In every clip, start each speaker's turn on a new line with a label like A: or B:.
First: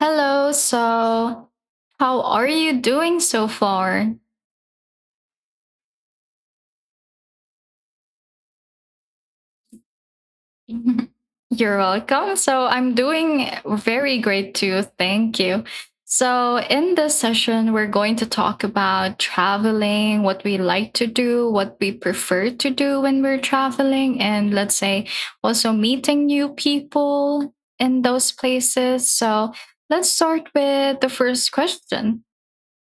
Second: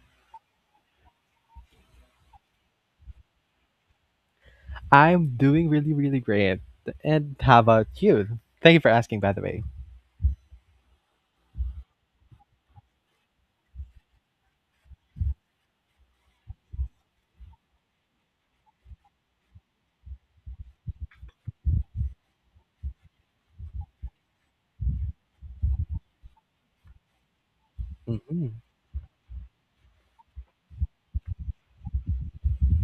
A: Hello, so how are you doing so far?
B: I'm doing really, really great. And how about you? Thank you for asking, by the way.
A: You're welcome. So I'm doing very great too. Thank you. So, in this session, we're going to talk about traveling, what we like to do, what we prefer to do when we're traveling, and let's say also meeting new people in those
B: hmm
A: places. So, let's start with the first question.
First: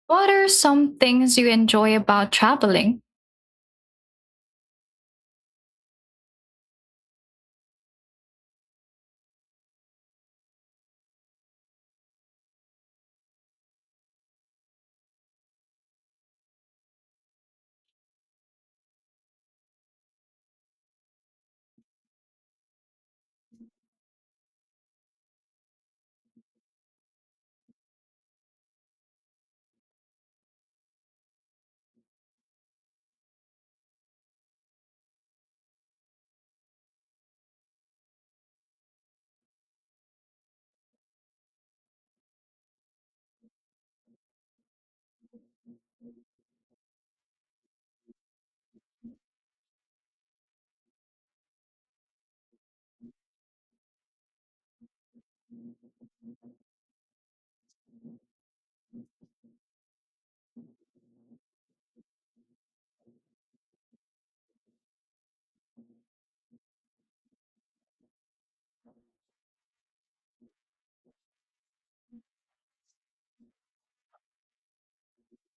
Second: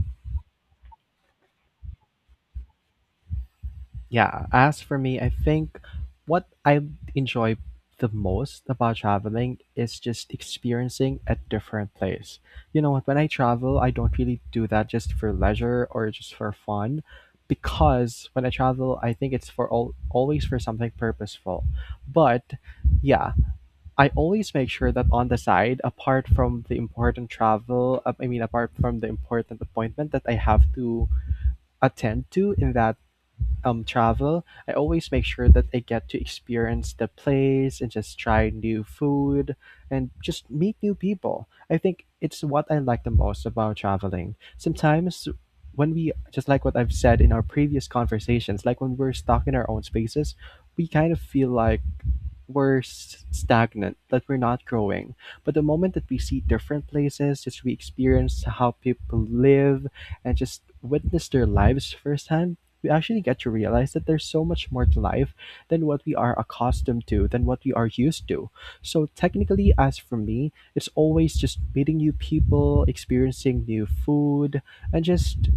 A: What are some things you enjoy about traveling?
B: Yeah, as for me, I think what I enjoy the most about traveling is just experiencing a different place. You know what? When I travel, I don't really do that just for leisure or just for fun because when I travel, I think it's for all, always for something purposeful. But yeah, I always make sure that on the side, apart from the important travel, I mean, apart from the important appointment that I have to attend to in that travel, I always make sure that I get to experience the place and just try new food and just meet new people. I think it's what I like the most about traveling. Sometimes, when we, just like what I've said in our previous conversations, like when we're stuck in our own spaces, we kind of feel like, stagnant, that we're not growing. But the moment that we see different places, just we experience how people live and just witness their lives firsthand, we actually get to realize that there's so much more to life than what we are accustomed to, than what we are used to. So, technically, as for me, it's always just meeting new people, experiencing new food, and just,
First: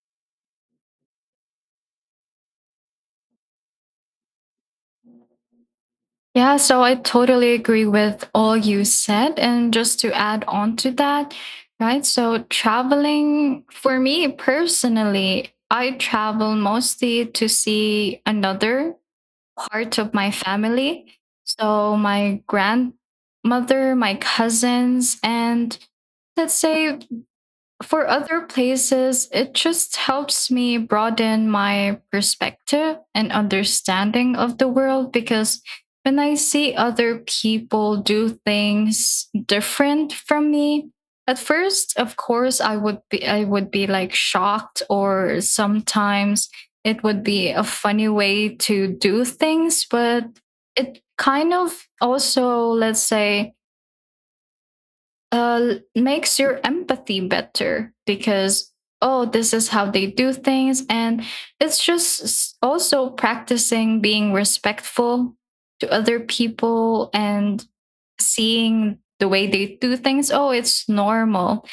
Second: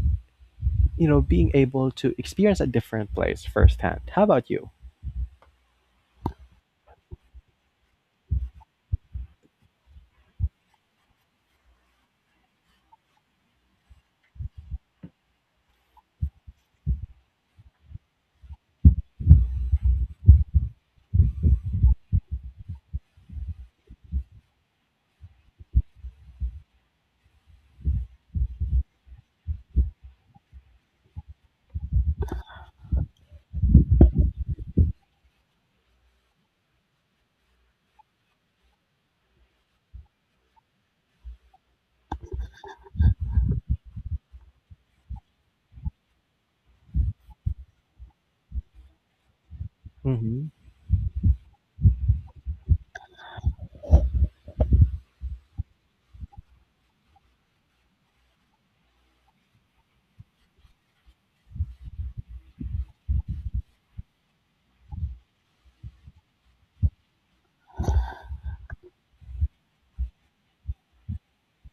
B: you know, being able to experience a different place firsthand. How about you?
A: Yeah, so I totally agree with all you said. And just to add on to that, right? So, traveling for me personally, I travel mostly to see another part of my family. So, my grandmother, my cousins, and let's say for other places, it just helps me broaden my perspective and understanding of the world because when I see other people do things different from me, at first, of course, I would be like shocked, or sometimes it would be a funny way to do things, but
B: Mm-hmm.
A: it kind of also, let's say, makes your empathy better because oh, this is how they do things. And it's just also practicing being respectful to other people and seeing the way they do things. Oh, it's normal.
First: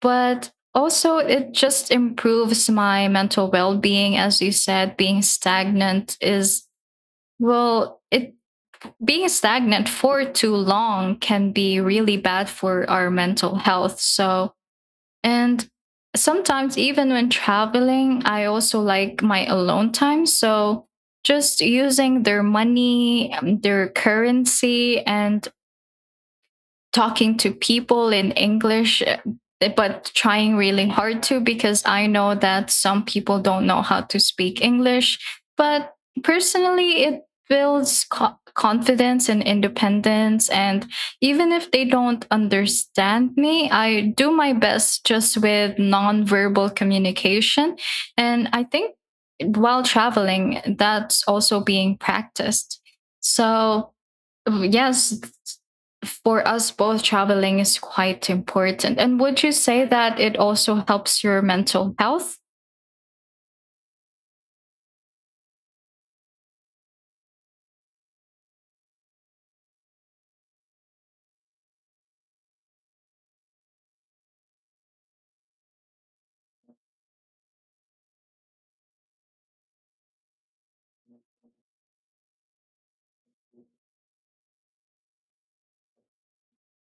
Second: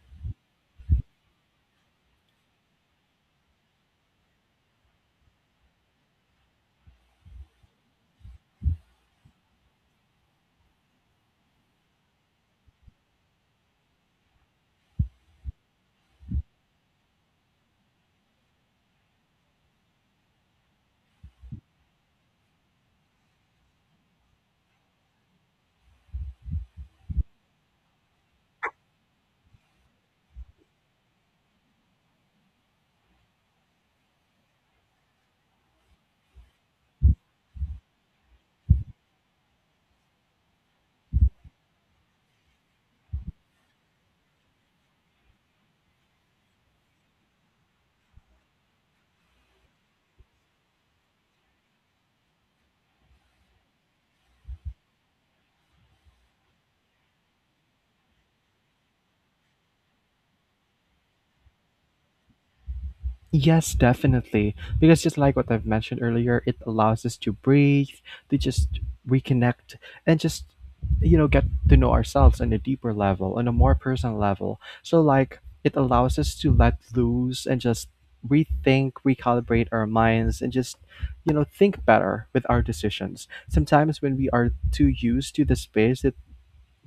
A: But also it just improves my mental well-being. As you said, being stagnant is, well, it being stagnant for too long can be really bad for our mental health. So, and sometimes even when traveling, I also like my alone time. So, just using their money, their currency, and talking to people in English, eh, but trying really hard to, because I know that some people don't know how to speak English. But personally, it builds confidence and independence. And even if they don't understand me, I do my best just with nonverbal communication. And I think while traveling, that's also being practiced. So yes, for us both, traveling is quite important. And would you say that it also helps your mental health?
B: Yes, definitely. Because just like what I've mentioned earlier, it allows us to breathe, to just reconnect, and just, you know, get to know ourselves on a deeper level, on a more personal level. So, like, it allows us to let loose and just rethink, recalibrate our minds, and just, you know, think better with our decisions. Sometimes when we are too used to the space that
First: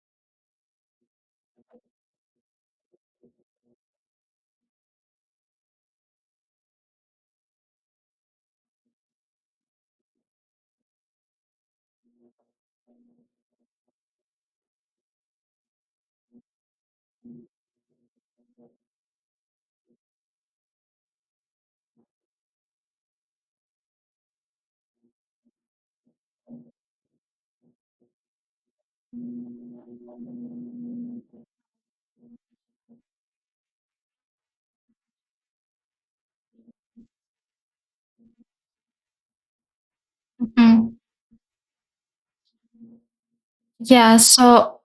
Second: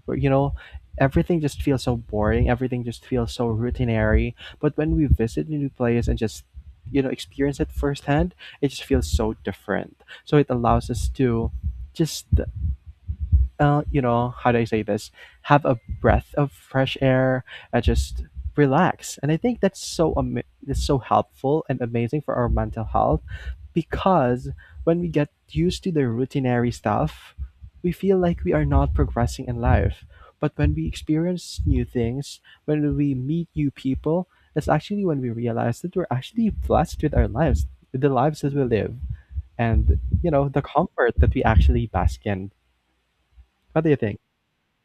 B: where, you know, everything just feels so boring, everything just feels so routinary, but when we visit new place and just, you know, experience it firsthand, it just feels so different. So it allows us to just, you know, how do I say this? Have a breath of fresh air and just relax. And I think that's so helpful and amazing for our mental health because when we get used to the routinary stuff, we feel like we are not progressing in life. But when we experience new things, when we meet new people, that's actually when we realize that we're actually blessed with our lives, with the lives that we live, and you know the
A: Mhm.
B: comfort that we actually bask in. What do you
A: Yeah,
B: think?
A: so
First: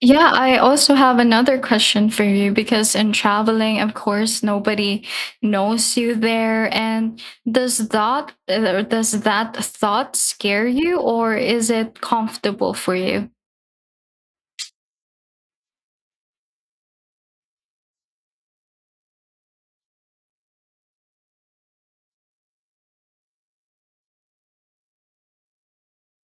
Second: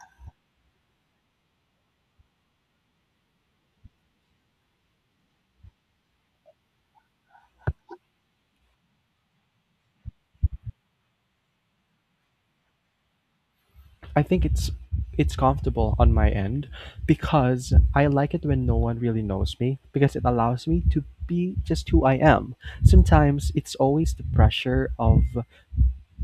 A: yeah, I also have another question for you, because in traveling, of course, nobody knows you there. And does that thought scare you, or is it comfortable for you?
B: I think It's comfortable on my end because I like it when no one really knows me because it allows me to be just who I am. Sometimes it's always the pressure of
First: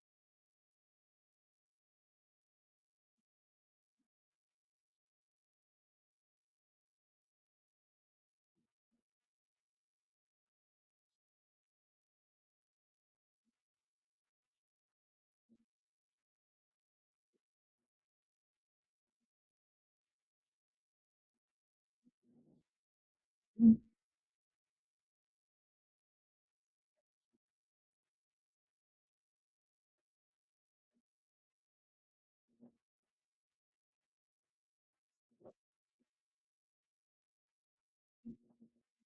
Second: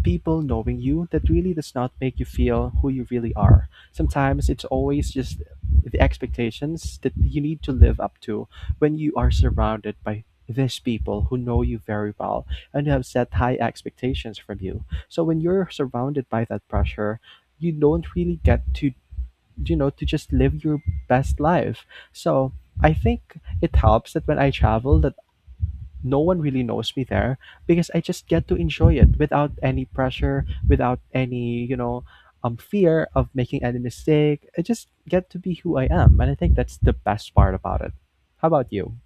B: people knowing you that really does not make you feel who you really are. Sometimes it's always just the expectations that you need to live up to when you are surrounded by these people who know you very well and have set high expectations from you. So when you're surrounded by that pressure, you don't really get to you know to just live your best life. So I think it helps that when I travel no one really knows me there because I just get to enjoy it without any pressure, without any, you know, fear of making any mistake. I just get to be who I am. And I think that's the best part about it. How about you?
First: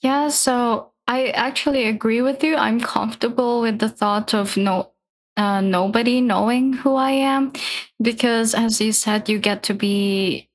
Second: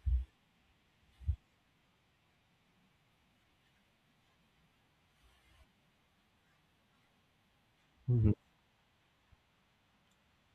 A: Yeah, so I actually agree with you. I'm comfortable with the thought of no nobody knowing who I am,
B: hmm
A: because as you said, you get to be,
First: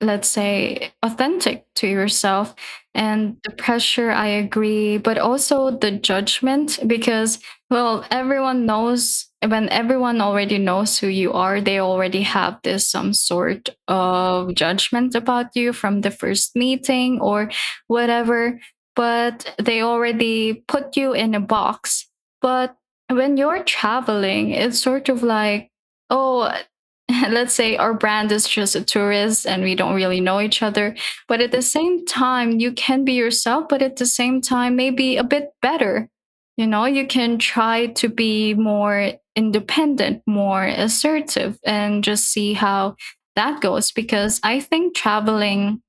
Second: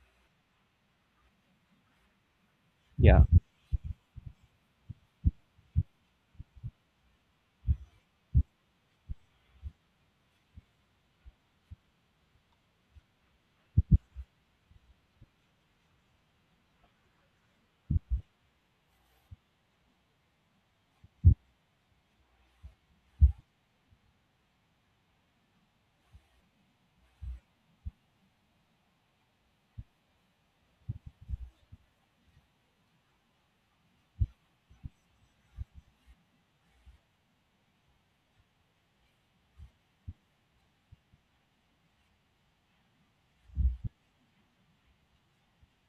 A: let's say, authentic to yourself.
B: Yeah.
A: And the pressure, I agree, but also the judgment, because well, everyone already knows who you are, they already have this some sort of judgment about you from the first meeting or whatever. But they already put you in a box. But when you're traveling, it's sort of like, oh, let's say our brand is just a tourist and we don't really know each other. But at the same time you can be yourself, but at the same time maybe a bit better. You know, you can try to be more independent, more assertive, and just see how that goes, because I think traveling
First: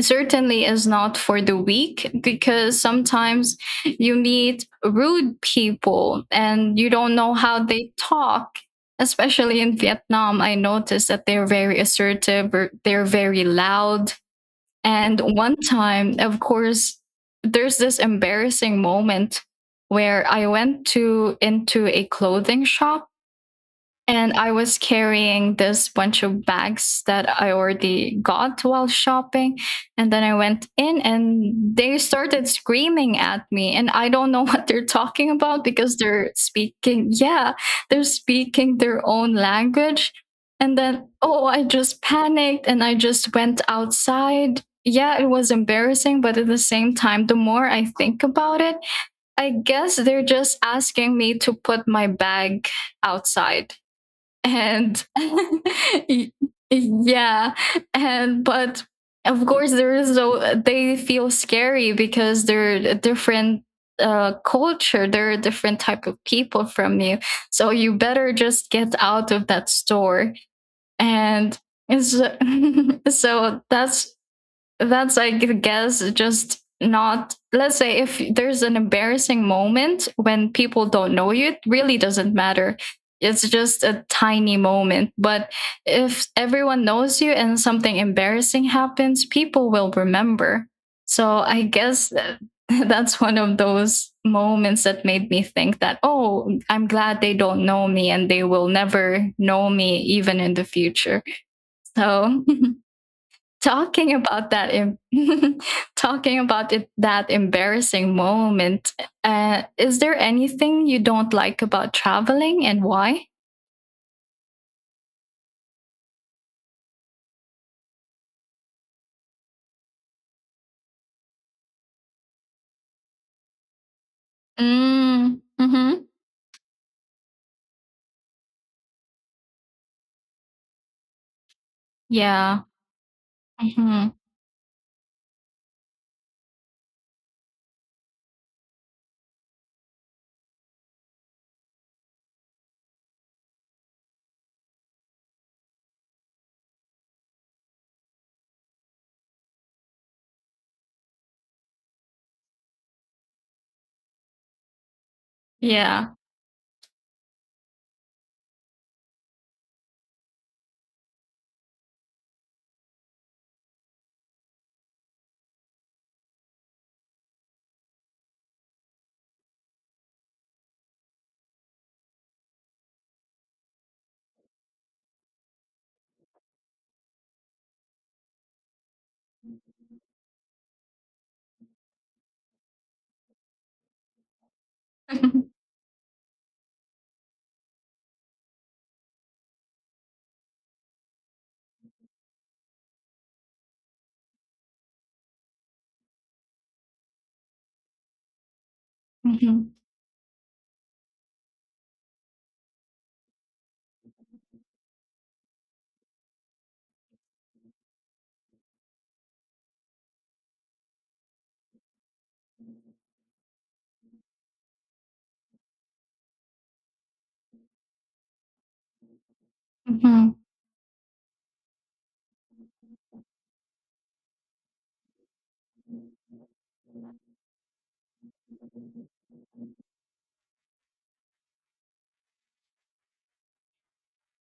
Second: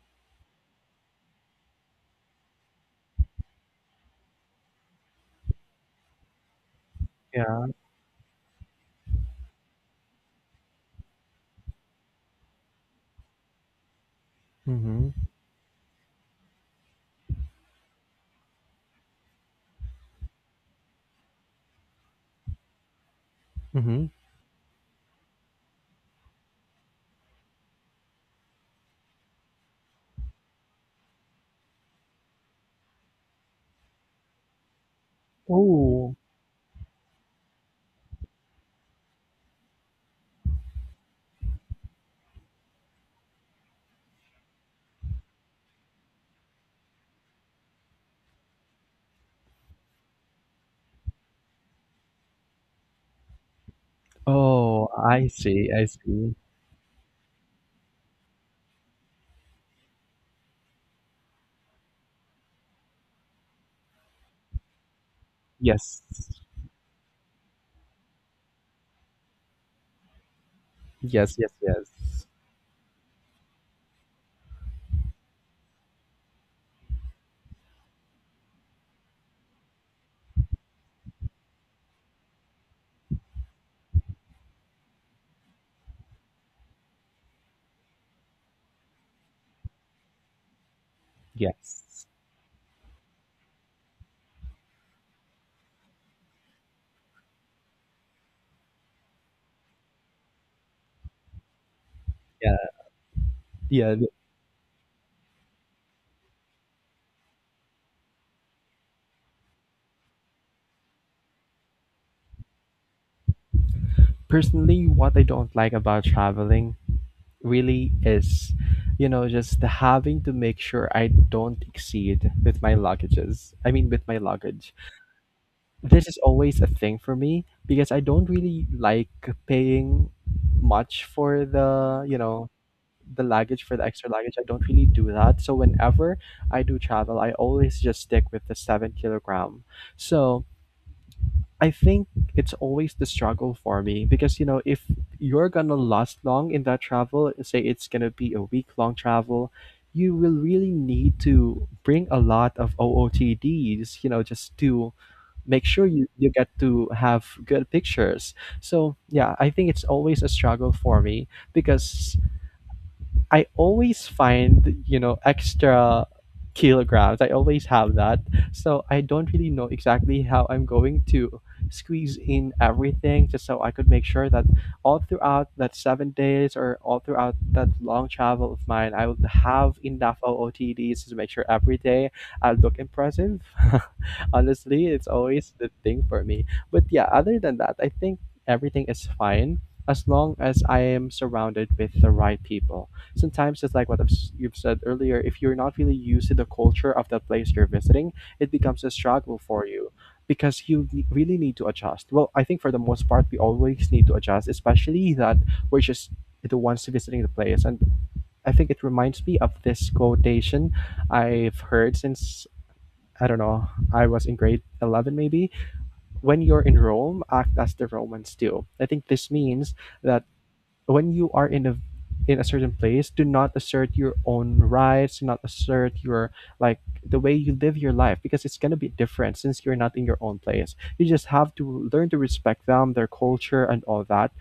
A: certainly is not for the weak, because sometimes you meet rude people and you don't know how
B: Yeah.
A: they talk. Especially in Vietnam, I noticed that they're very assertive, or they're very loud.
B: Mm-hmm.
A: And one time, of course, there's this embarrassing moment where I went to into a clothing shop,
B: Mm-hmm.
A: and I was carrying this bunch of bags that I already got while shopping. And then I went in and they started screaming at me. And I don't know what they're talking about, because
B: Oh.
A: they're speaking, yeah, they're speaking their own language. And then, oh, I just panicked and I just went outside. Yeah, it was embarrassing. But at the same time, the more I think about it, I guess they're just asking me to put my bag outside,
B: Oh,
A: and
B: I see. I see.
A: yeah. And but of course, there is though they feel scary because they're a different culture, they're a different
B: Yes.
A: type of people from you. So you better just get out of that store.
B: Yes, yes,
A: And
B: yes.
A: so, so that's I guess just, not, let's say if there's an embarrassing moment when people don't know you, it really doesn't matter. It's just a tiny moment. But if everyone knows you and something embarrassing happens, people will remember. So I
B: Yes.
A: guess that's one of those moments that made me think that oh, I'm glad they don't know me and they will never know me even in the future. So
B: Yeah. Yeah.
A: talking about that talking about it, that embarrassing moment, is there anything you don't like about traveling, and why?
B: Personally, what I don't like about traveling really is. You know, just having to make sure I don't exceed with my luggages. I mean, with my luggage.
A: Mm, hmm
B: This is always a thing for me because I don't really like paying much for the, you know,
A: yeah.
B: the luggage for the
A: Hmm.
B: extra luggage. I don't really do that. So whenever I do travel, I always just stick with the 7 kg. So I think it's always the struggle for me because you know if you're gonna last long in that travel, say it's gonna be a week long travel, you will really need to bring a lot of OOTDs, you know, just to make sure
A: Yeah.
B: you get to have good pictures. So yeah, I think it's always a struggle for me because I always find, you know, extra kilograms. I always have that. So I don't really know exactly how I'm going to squeeze in everything just so I could make sure that all throughout that 7 days or all throughout that long travel of mine, I would have enough OOTDs to make sure every day I look impressive. Honestly, it's always the thing for me. But yeah, other than that, I think everything is fine as long as I am surrounded with the right people. Sometimes, just like what you've said earlier, if you're not really used to the culture of the place you're visiting, it becomes a struggle
A: Hmm.
B: for you because really need to adjust. Well, I think for the most part, we always need to adjust, especially that we're just the ones visiting the place. And I think it reminds me of this quotation I've heard since, I don't know, I was in grade 11 maybe. When you're in Rome, act as the Romans do. I think this means that
A: Hmm.
B: when you are in a certain place, do not assert your own rights, do not assert your, like, the way you live your life because it's going to be different since you're not in your own place. You just have to learn to respect them, their culture and all that.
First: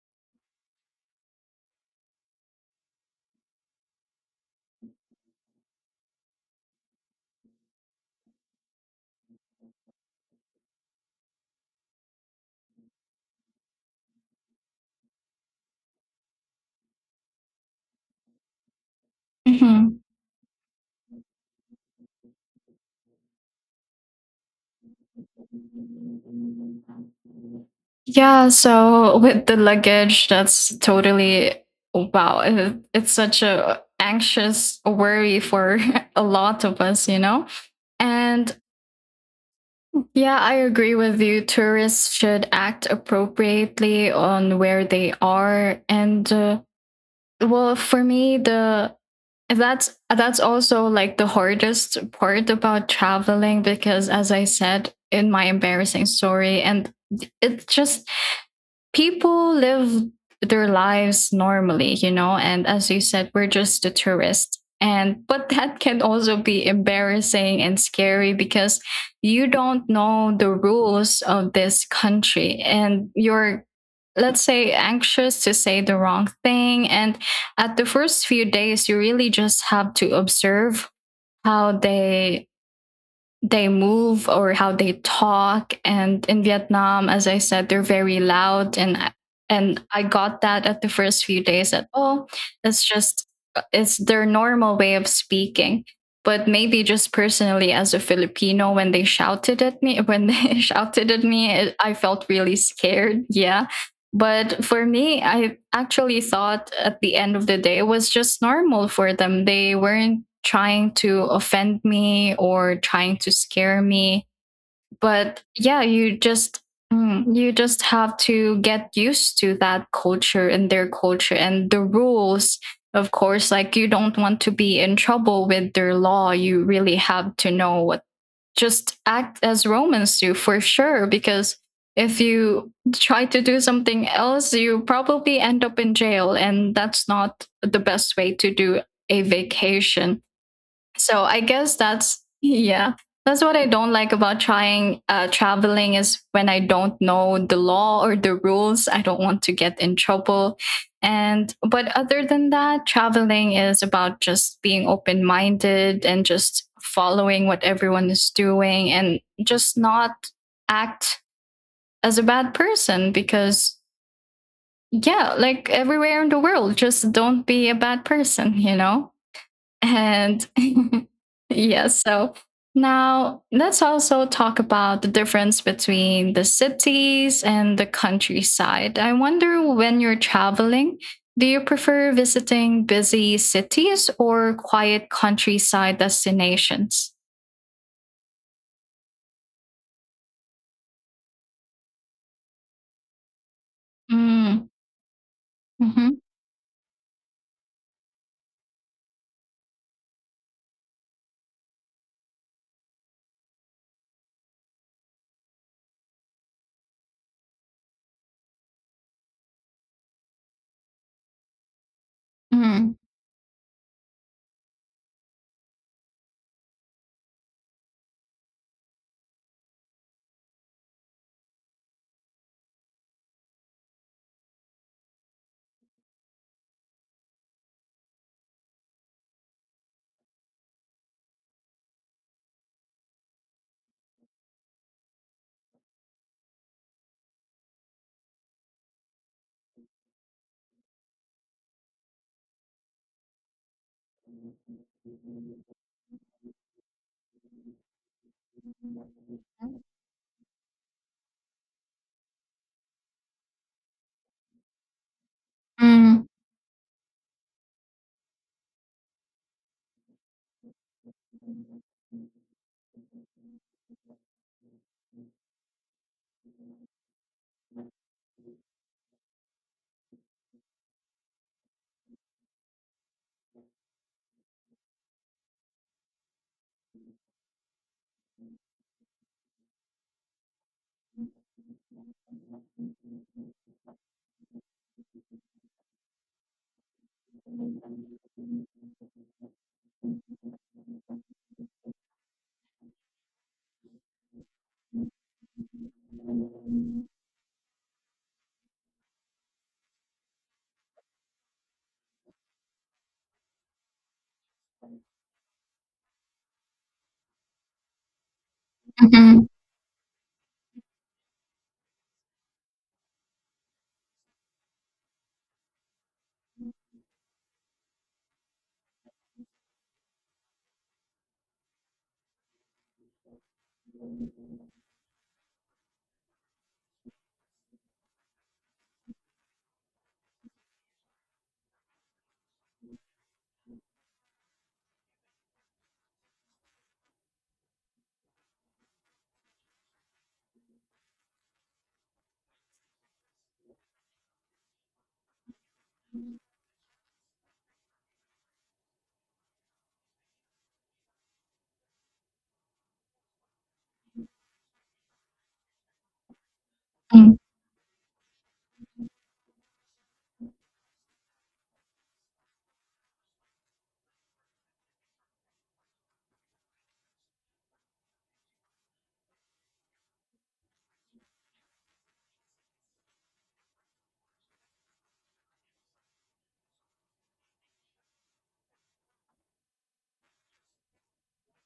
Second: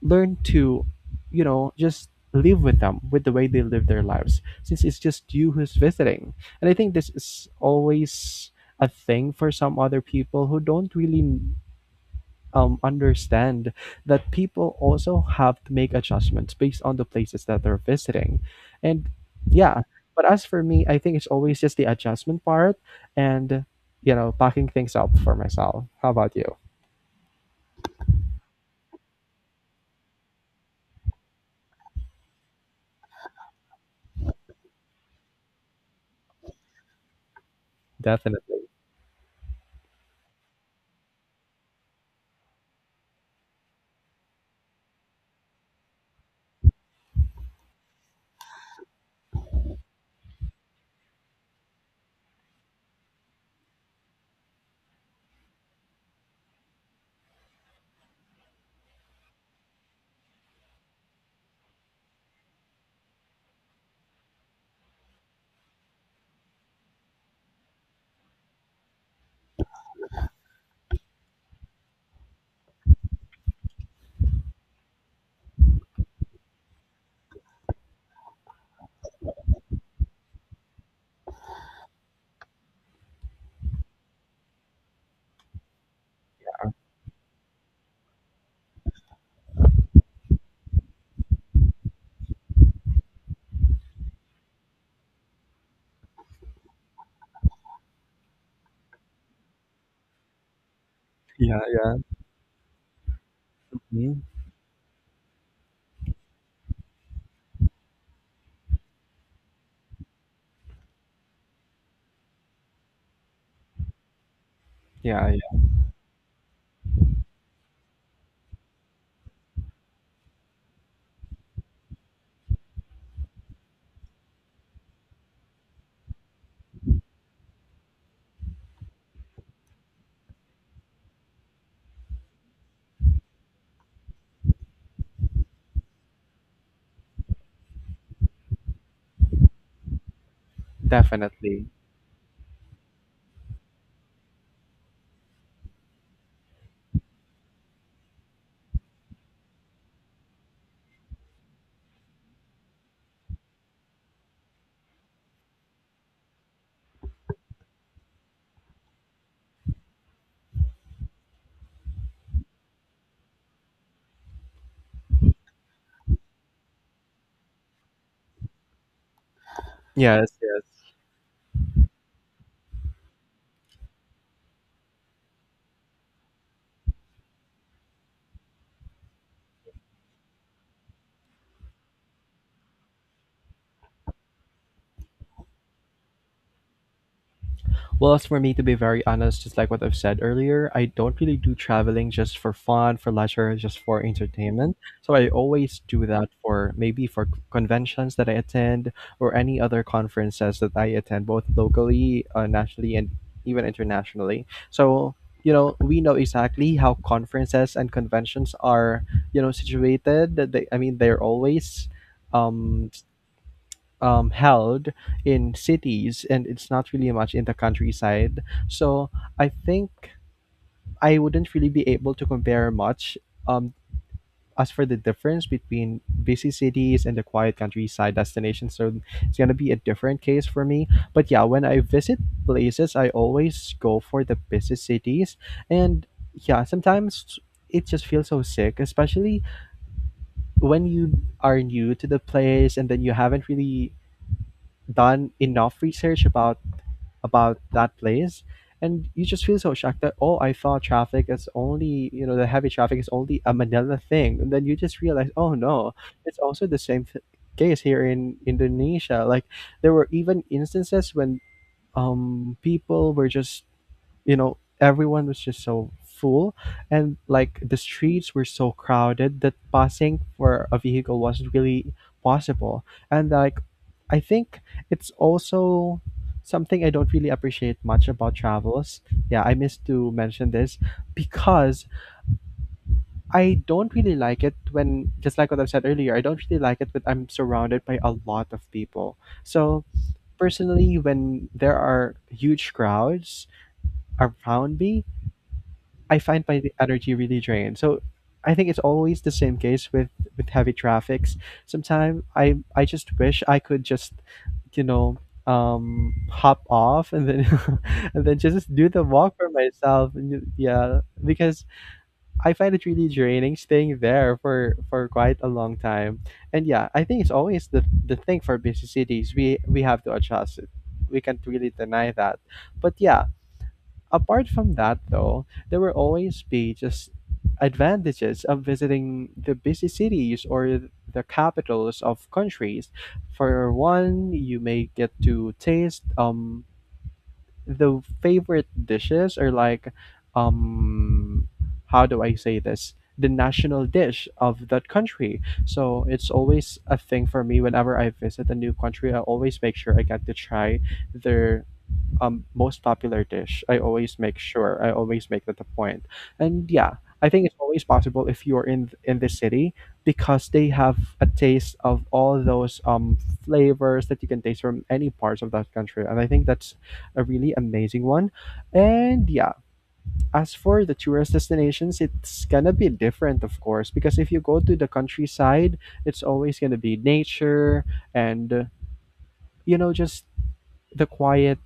B: Learn to, you know, just live with them with the way they live their lives since it's just you who's visiting. And I think this is always a thing for some other people who don't really, understand that people also have to make adjustments based on the places that they're visiting. And yeah,
A: Hmm.
B: but as for me, I think it's always just the adjustment part and, you know, packing things up for myself. How about you?
A: Yeah, so with the luggage, that's totally wow, it's such a anxious worry for a lot of us, you know. And
B: Definitely.
A: yeah, I agree with you. Tourists should act appropriately on where they are, and well, for me, the that's also like the hardest part about traveling because, as I said in my embarrassing story, and it's just people live their lives normally, you know, and as you said, we're just the tourists. And but that can also be embarrassing and scary because you don't know the rules of this country, and you're, let's say, anxious to say the wrong thing. And at the first few days you really just have to observe how they move or how they talk. And in Vietnam, as I said, they're very loud. And I got that at the first few days, that oh, it's just it's their normal way of speaking. But maybe just personally as a Filipino, when they shouted at me, when they shouted at
B: Yeah,
A: me, I
B: yeah.
A: felt really scared, yeah.
B: Mhm.
A: But for me, I actually thought at the end of the day, it was just normal for them. They weren't trying to offend me or trying to scare me.
B: Yeah,
A: But
B: yeah.
A: yeah, you just, mm, you just have to get used to that culture and their culture and the rules. Of course, like you don't want to be in trouble with their law. You really have to know what, just act as Romans do for sure. Because if you try to do something else, you probably end up in jail, and that's not the best way to do a vacation. So I
B: Definitely.
A: guess that's yeah. That's what I don't like about trying traveling, is when I don't know the law or the rules. I don't want to get in trouble. And but other than that, traveling is about just being open minded and just following what everyone is doing, and just not act as a bad person, because yeah, like everywhere in the world, just don't be a bad person, you know?
B: Yes,
A: And
B: yes.
A: yeah, so now let's also talk about the difference between the cities and the countryside. I wonder when you're traveling, do you prefer visiting busy cities or quiet countryside destinations?
B: Well, as for me, to be very honest, just like what I've said earlier, I don't really do traveling just for fun, for leisure, just for
A: Mm.
B: entertainment. So I always do
A: Mhm.
B: that for maybe for conventions that I attend or any other conferences that I attend, both locally, nationally, and even internationally. So you know we know exactly how conferences and conventions are, you know, situated that they're always, um
A: Mm.
B: held in cities and it's not really much in the countryside. So I think I wouldn't really be able to compare much. Um, as for the difference between busy cities and the quiet countryside destinations, so it's gonna be a different case for me. But yeah, when I visit places, I always go for the busy cities, and yeah, sometimes it just feels so sick, especially when you are new to the place and then you haven't really done enough research about that place, and you just feel so shocked that, oh, I thought traffic is only, you know, the heavy traffic is only a Manila thing, and then you just realize, oh no, it's also the same case here in Indonesia. Like, there were even instances when, people were just, you know, everyone was just so full, and like the streets were so crowded that passing for a vehicle wasn't really possible. And like I think it's also something I don't really appreciate much about travels. Yeah, I missed to mention this because I don't really like it when, just like what I've said earlier, I don't really like it when I'm surrounded by a lot of people. So personally, when there are huge crowds around me, I find my energy really drained. So I think it's always the same case with heavy traffics. Sometimes I just wish I could just, you know, hop off, and then and then just do the walk
A: Mm.
B: for myself, and yeah, because I find it really draining staying there for quite a long time. And yeah, I think it's always the thing for busy cities. We have to adjust it. We can't really deny that, but yeah, apart from that, though, there will always be just advantages of visiting the busy cities or the capitals of countries. For one, you may get to taste, the favorite dishes, or like, um how do I say this? The national dish of that country. So it's always a thing for me whenever I visit a new country. I always make sure I get to try their, most popular dish. I always make sure. I always make that a point. And yeah, I think it's always possible if you're in the city because they have a taste of all those flavors that you can taste from any parts of that country. And I think that's a really amazing one. And yeah, as for the tourist destinations, it's gonna be different, of course, because if you go to the countryside, it's always gonna be nature and you know just the quiet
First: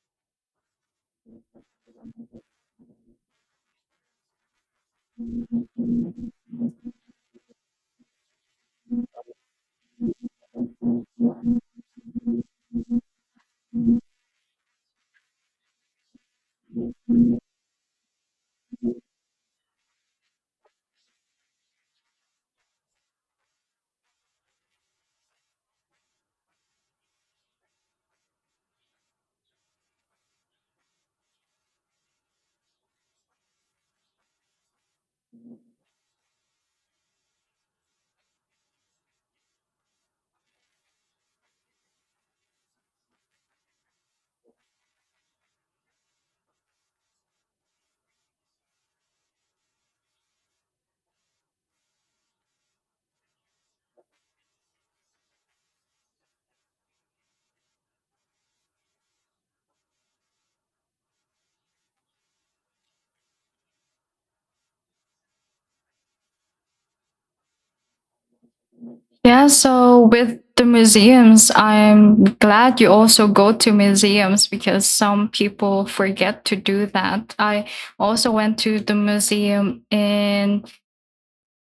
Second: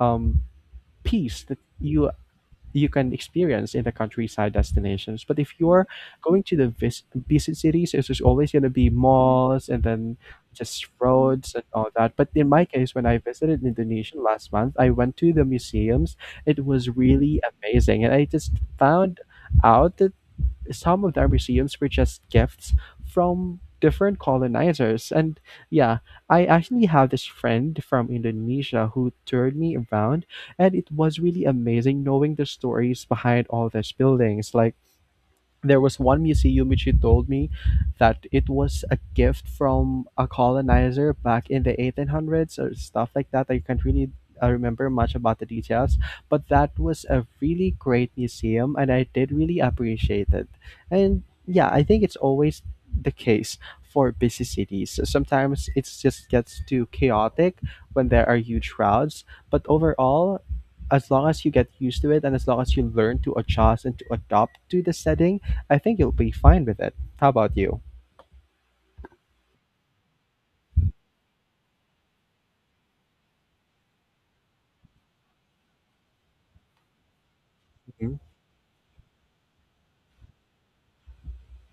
B: um peace that you can experience in the countryside destinations. But if you're going to the busy cities, it's just always going to be malls and then just roads and all that. But in my case, when I visited Indonesia last month, I went to the museums. It was
A: Mhm.
B: really amazing, and I just
A: Mm.
B: found out that some of their museums were just gifts from different colonizers. And yeah, I actually have this friend from Indonesia who toured me around, and it was really amazing knowing the stories behind all these buildings. Like, there was one museum which he told me that it was a gift from a colonizer back in the 1800s or stuff like that. I can't really remember much about the details, but that was a really great museum and I did really appreciate it. And yeah, I think it's always the case for busy cities. So sometimes it just gets too chaotic when there are huge crowds, but overall, as long as you get used to it and as long as you learn to adjust and to adopt to the setting, I think you'll be fine with it. How about you?
A: Yeah, so with the museums, I'm glad you also go to museums because some people forget to do that. I
B: Mhm.
A: also went to the museum in,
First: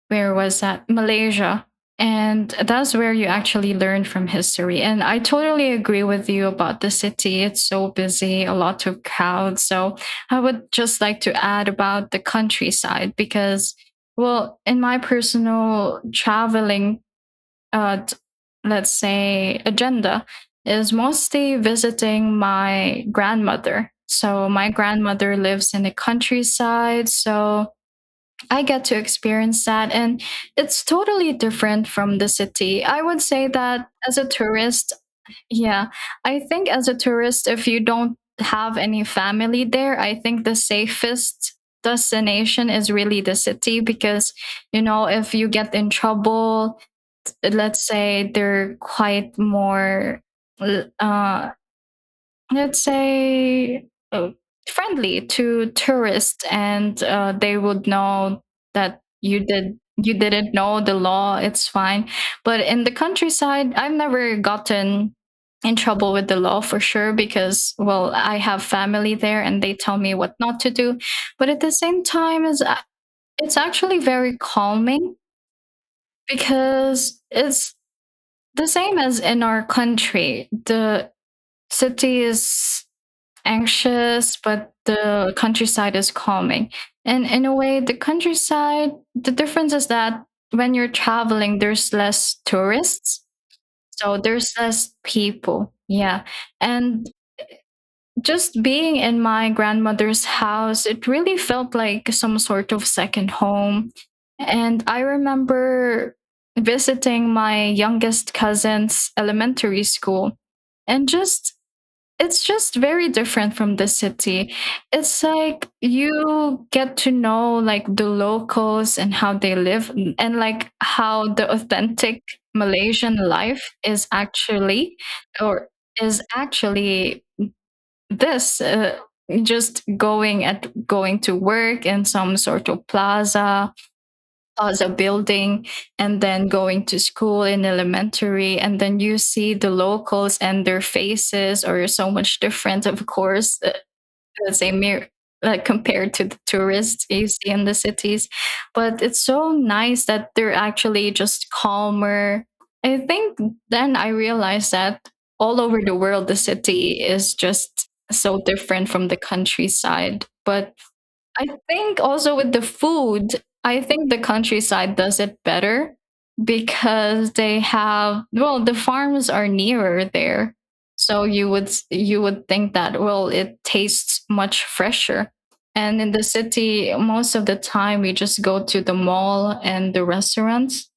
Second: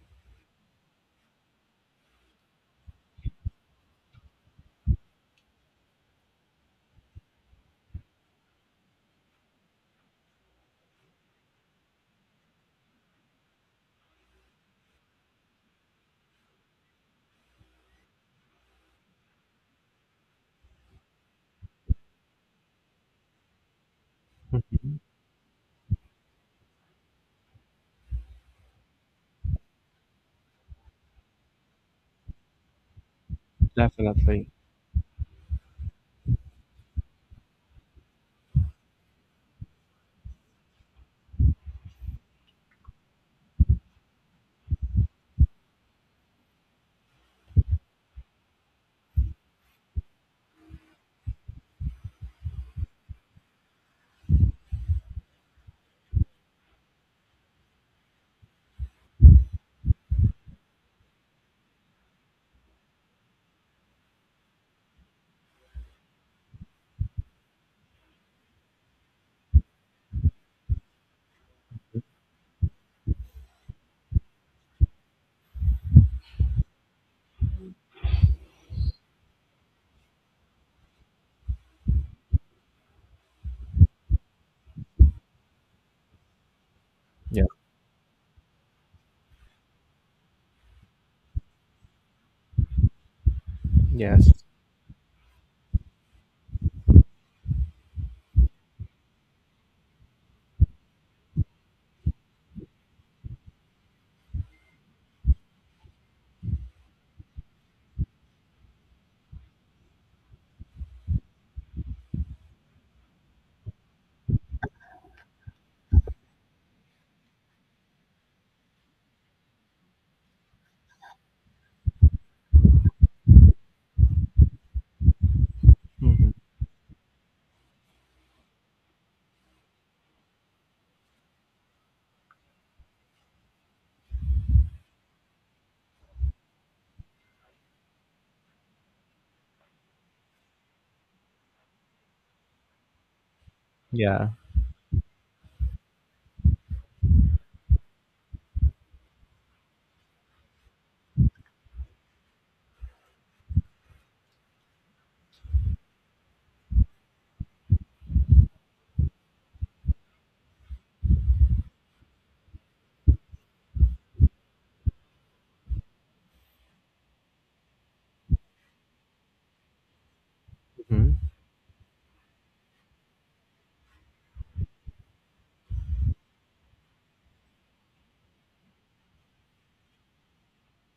A: where was that? Malaysia. And that's where you actually learn from history. And I totally agree with you about the city. It's so busy, a lot of crowds. So I would just like to add about the countryside because, well, in my personal traveling, uh, let's say, agenda, is mostly visiting my grandmother. So, my
B: Mhm.
A: grandmother lives in the countryside. So, I get to experience that. And it's totally different from the city. I would say that as a
B: Definitely.
A: tourist, yeah, I think as a tourist, if you don't have any family there, I think the safest destination is really the city because, you know, if you get in trouble, let's say they're quite more uh, let's say friendly to tourists, and they would know that you didn't know the law, it's fine. But in the countryside, I've never gotten in trouble with the law, for sure, because well, I have family there and they tell me what not to do. But at the same time, is it's actually very calming, because it's the same as in our country. The city is anxious, but the countryside is calming. And
B: Yeah.
A: in a way, the countryside, the difference is that when you're traveling, there's less tourists. So
B: Yes.
A: there's less people. Yeah. And just being in my grandmother's house, it really felt like some sort of second home. And I remember visiting my youngest cousin's elementary school, and just it's just very different from the city. It's like you get to know like the locals and how they live and like how the authentic Malaysian life is actually or is
B: Hmm.
A: actually this just going to work in some sort of plaza building, and then going to school in elementary. And then you see the locals and their faces are so much different, of course,
B: Yeah.
A: the same mirror, like compared to the tourists you see in the cities. But it's so nice that they're actually just calmer, I think. Then I realized that all over the world the city is just so different from the countryside. But I think also with the food, I think the countryside does it better because they have, well, the farms are nearer there. So
B: Hmm.
A: you would you would think that, well, it tastes much fresher. And in the city most of the time we just go to the mall and the restaurants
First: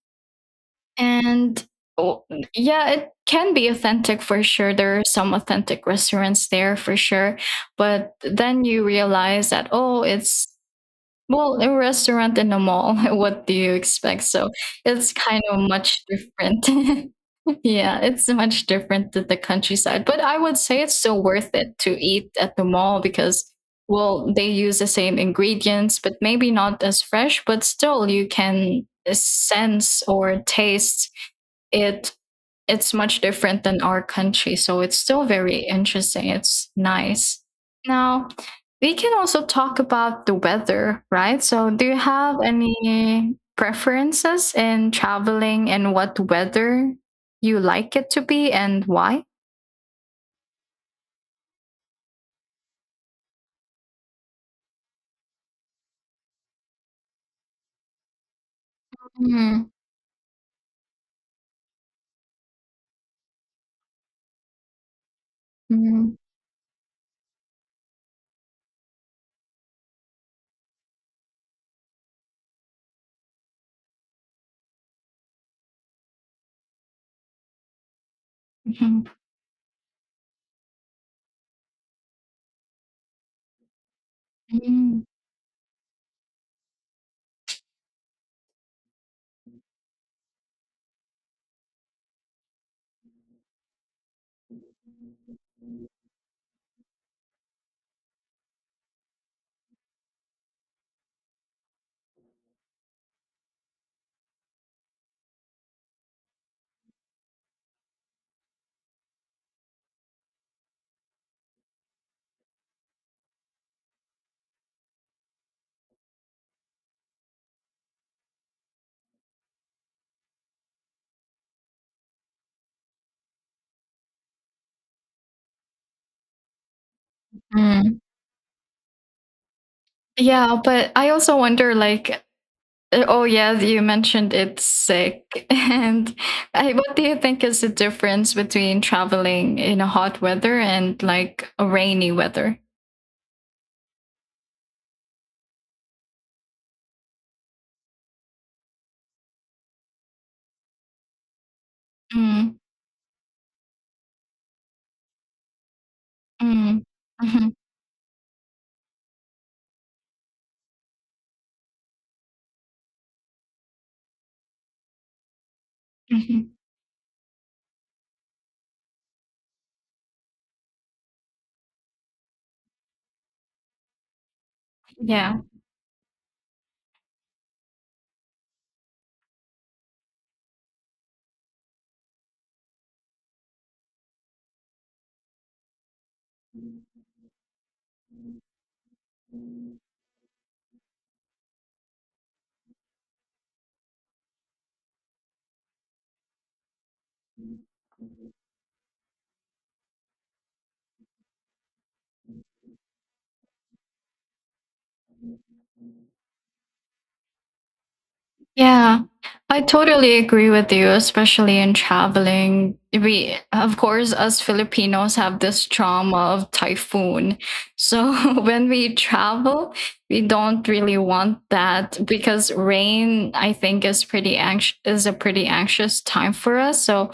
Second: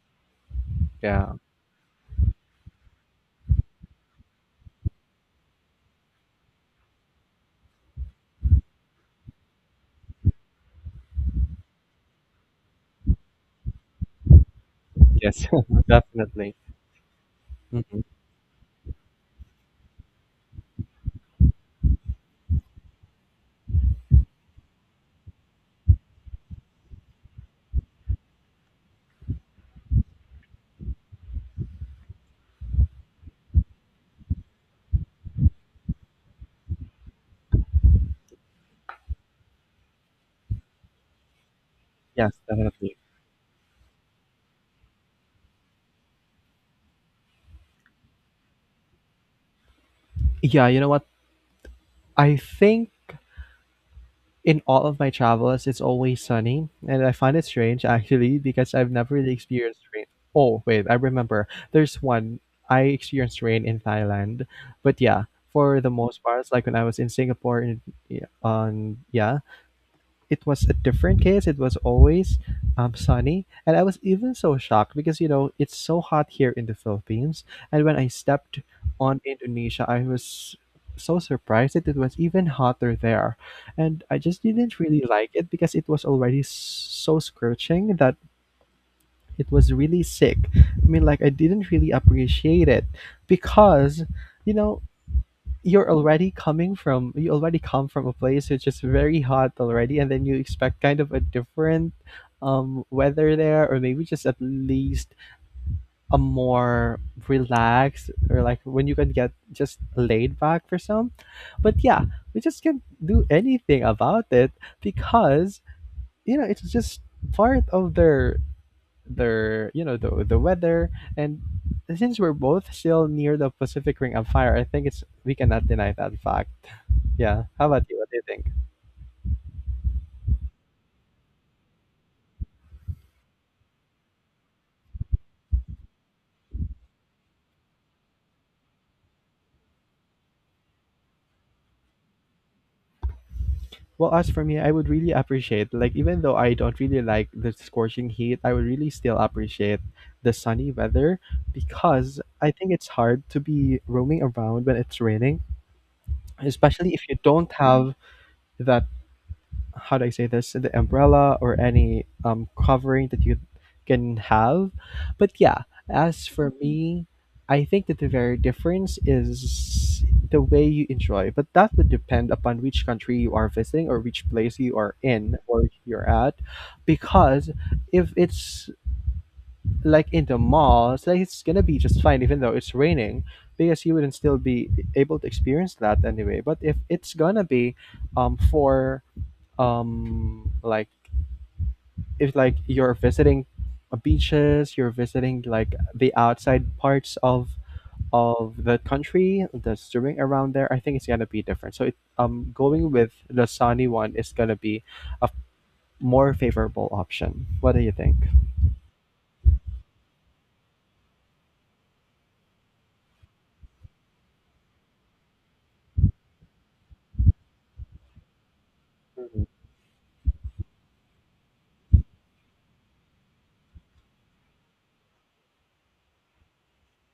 B: Yeah.
A: and oh, yeah, it can be authentic for sure, there are some authentic restaurants there for sure, but then you realize that, oh, it's, well, a restaurant in a mall, what do you expect? So it's kind
B: Yes.
A: of much
B: Definitely.
A: different. Yeah,
B: Hmm.
A: it's much different to the countryside. But I would say it's still worth it to eat at the mall because, well, they use the same ingredients, but maybe not as fresh, but still you can sense or taste it. It's much different than our country. So it's still very interesting. It's nice. Now, we can also talk about the weather, right? So, do you
B: Yes.
A: have
B: Definitely.
A: any preferences in traveling and what weather you like it to be and why?
B: Yeah. You know what? I think. In all of my travels, it's always sunny, and I find it strange actually because I've never really
A: Mm,
B: experienced rain. Oh, wait, I remember. There's one I experienced rain in Thailand, but yeah, for the
A: mm,
B: most part, like when I was in Singapore and yeah, on yeah, it was a different case. It was always sunny, and I was even so shocked because you know it's so hot here in the Philippines. And when I stepped
A: mhm,
B: on Indonesia, I was so surprised that it was even hotter there, and I just didn't
A: mm,
B: really like it because it was already so scorching that it was really sick. I mean, like I didn't really appreciate it because you know you already come from a place which is very hot already and then you expect kind of a different weather there or maybe just at least a more relaxed or like when you can get just laid back for some, but yeah we just can't do anything about it because you know it's just part of their you know the weather. And since we're both still near the Pacific ring of fire, I think it's we cannot deny that fact, yeah. How about
A: mm.
B: you? What do you think?
A: Yeah, but I also wonder like oh yeah, you mentioned it's sick. What do you think is the difference between traveling in a hot weather and like a rainy weather?
B: Well, as for me, I would really appreciate, like, even though I don't really like the scorching heat, I would really still appreciate the sunny weather because I
A: Mm,
B: think it's hard to be roaming around when it's raining,
A: mm,
B: especially if you
A: hmm.
B: don't have that, how do I say this, the umbrella or any covering that you can have. But yeah, as
A: Hmm.
B: for me, I think that the very difference is the way you enjoy. But that would depend upon which country you are visiting or which place you are in
A: Yeah.
B: or you're at. Because if it's like in the mall, it's, like it's gonna be just fine even though it's raining because you wouldn't still be able to experience that anyway. But if it's gonna be for like if like you're visiting beaches, you're visiting like the outside parts of the country, the swimming around there. I think it's gonna be different, so going with the sunny one is gonna be a more favorable option. What do you think?
A: Yeah, I totally agree with you, especially in traveling. We, of course, us Filipinos have this trauma of typhoon. So when we travel, we don't really want that because rain, I think, is a pretty anxious time for us. So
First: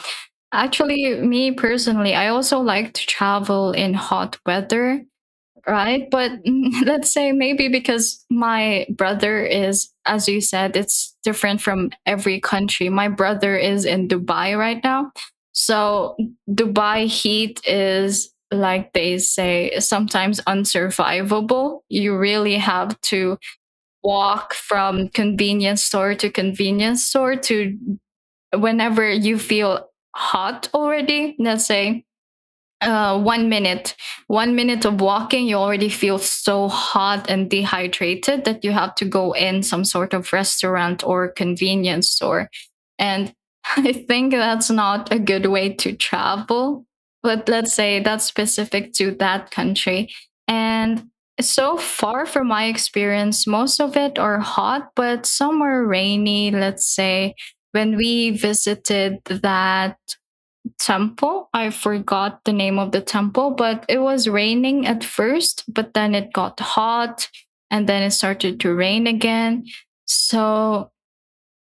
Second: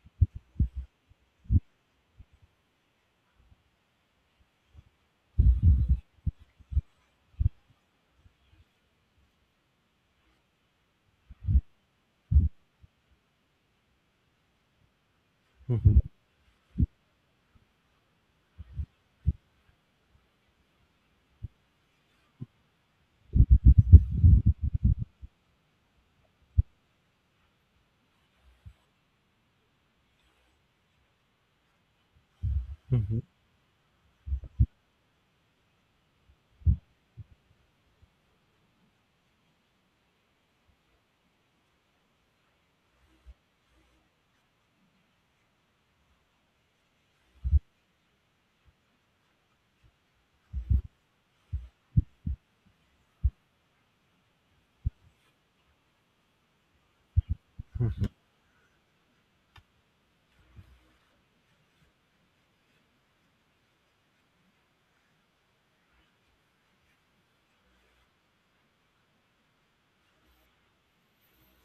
A: actually, me personally, I also like to travel in hot weather, right? But let's say maybe because my brother is, as you said, it's different from every country. My brother is in Dubai right now.
B: Hmm.
A: So Dubai heat is, like they say, sometimes unsurvivable. You really have to walk from convenience store to convenience store, to whenever you feel hot already. Let's say
B: Hmm.
A: 1 minute, 1 minute of walking, you already feel so hot and dehydrated that you have to go in some sort of restaurant or convenience store. And I think that's not a good way to travel. But let's say that's specific to that country. And so far from my experience, most of it are hot, but some were rainy, let's say. When
B: Hmm.
A: we visited that temple, I forgot the name of the temple, but it was raining at first, but then it got hot and then it started to rain again. So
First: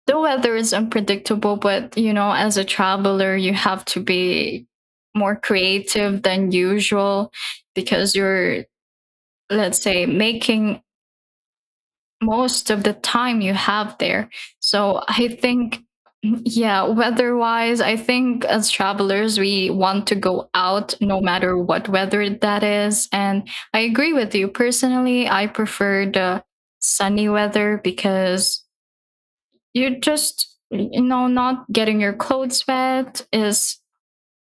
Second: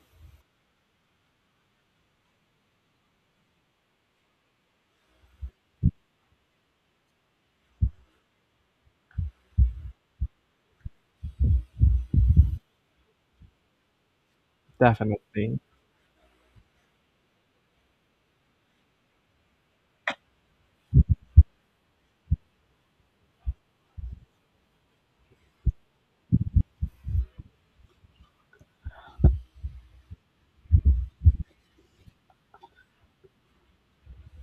A: the weather is unpredictable, but you know, as a traveler, you have to be more creative than usual because you're, let's say, making most of the time you have there. So I
B: Definitely.
A: think, yeah, weather wise, I think as travelers, we want to go out no matter what weather that is. And I agree with you. Personally, I prefer the sunny weather because you're just, you know, not getting your clothes wet is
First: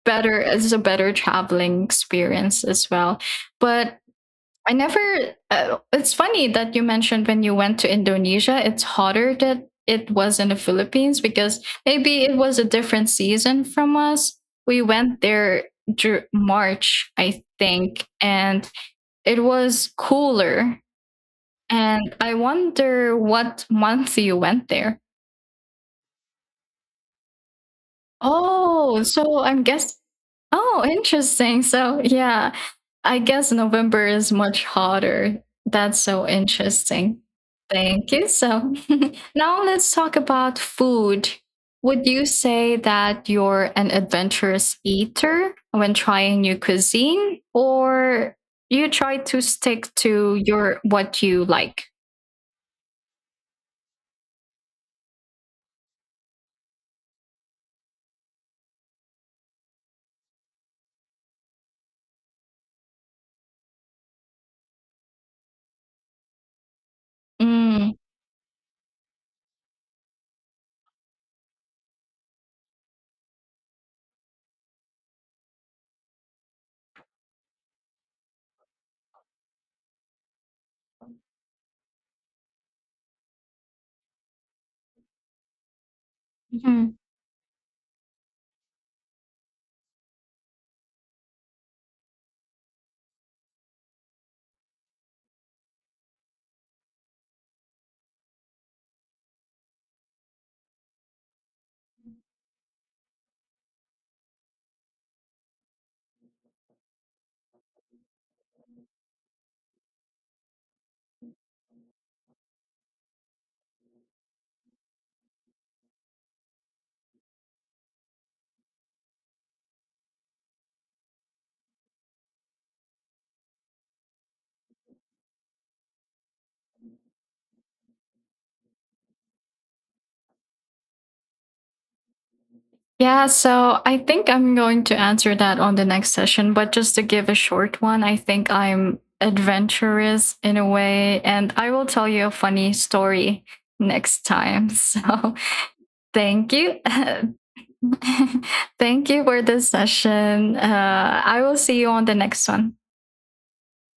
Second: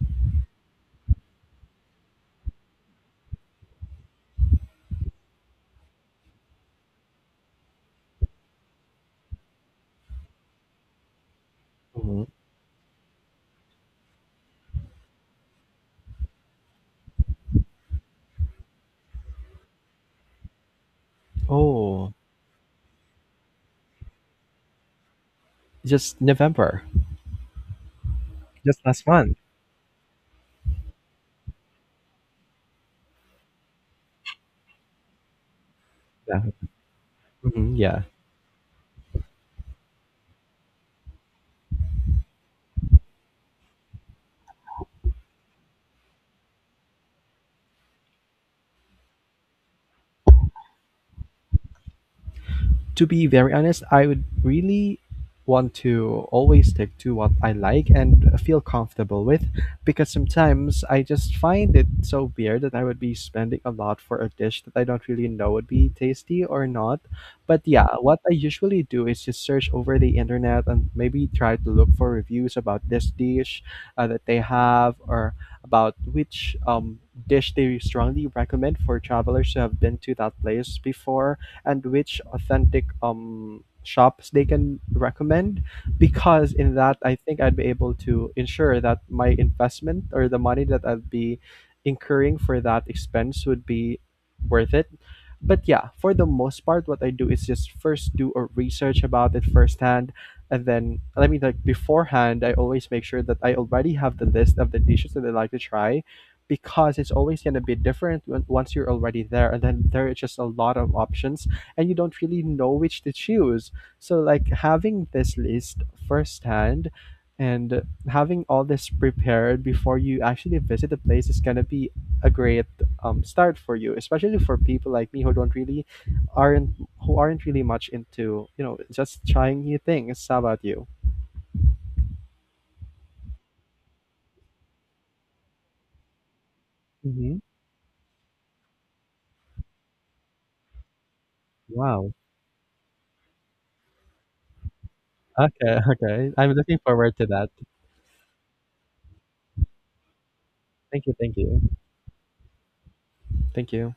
A: better is a better traveling experience as well. But I never. It's funny that you mentioned when you went to Indonesia, it's hotter that it was in the Philippines, because maybe
B: Hmm.
A: it was a different season from us. We went there March, I think, and it was cooler.
B: Oh,
A: And I wonder what month you went there.
B: just November. Just
A: Oh,
B: last month.
A: so I'm guess. Oh, interesting. So, yeah, I guess November is much hotter. That's so
B: Yeah.
A: interesting.
B: Hmm. Yeah.
A: Thank you. So, now let's talk about food. Would you say that you're an adventurous eater when trying new cuisine, or you try to stick to your what you like?
B: To be very honest, I would really want to always stick to what I like and feel comfortable with because sometimes I just find it so weird that I would be spending a lot for a dish that I don't really know would be tasty or not. But yeah,
A: Mm.
B: what I usually do is just search over the internet and maybe try to look for reviews about this dish that they have, or about which dish they strongly recommend for travelers who have been to that place before, and which authentic shops they can recommend, because in that I think I'd be able to ensure that my investment or the money that I'd be incurring for that expense would be worth it. But yeah, for the most part, what I do is just first do a research about it firsthand, and then I mean like beforehand, I always make sure that I already have the list of the dishes that I like to try, because it's always gonna be different when, once you're already there, and then there are just a lot of options and you don't really know which to choose. So, like, having this list firsthand and having all this prepared before you actually visit the place is going to be a great start for you, especially for people like me who don't really aren't who aren't really much into, you know, just trying new things. How about you?
A: Yeah, so I think I'm going to answer that on the next session, but just to give a
B: Hmm.
A: short one, I think I'm adventurous in a way, and I will tell
B: Wow.
A: you a funny story next time. So
B: Okay, okay. I'm
A: thank
B: looking
A: you.
B: forward to that.
A: Thank you for this session.
B: Thank you, thank
A: I will
B: you.
A: see you on the next one.
B: Thank you.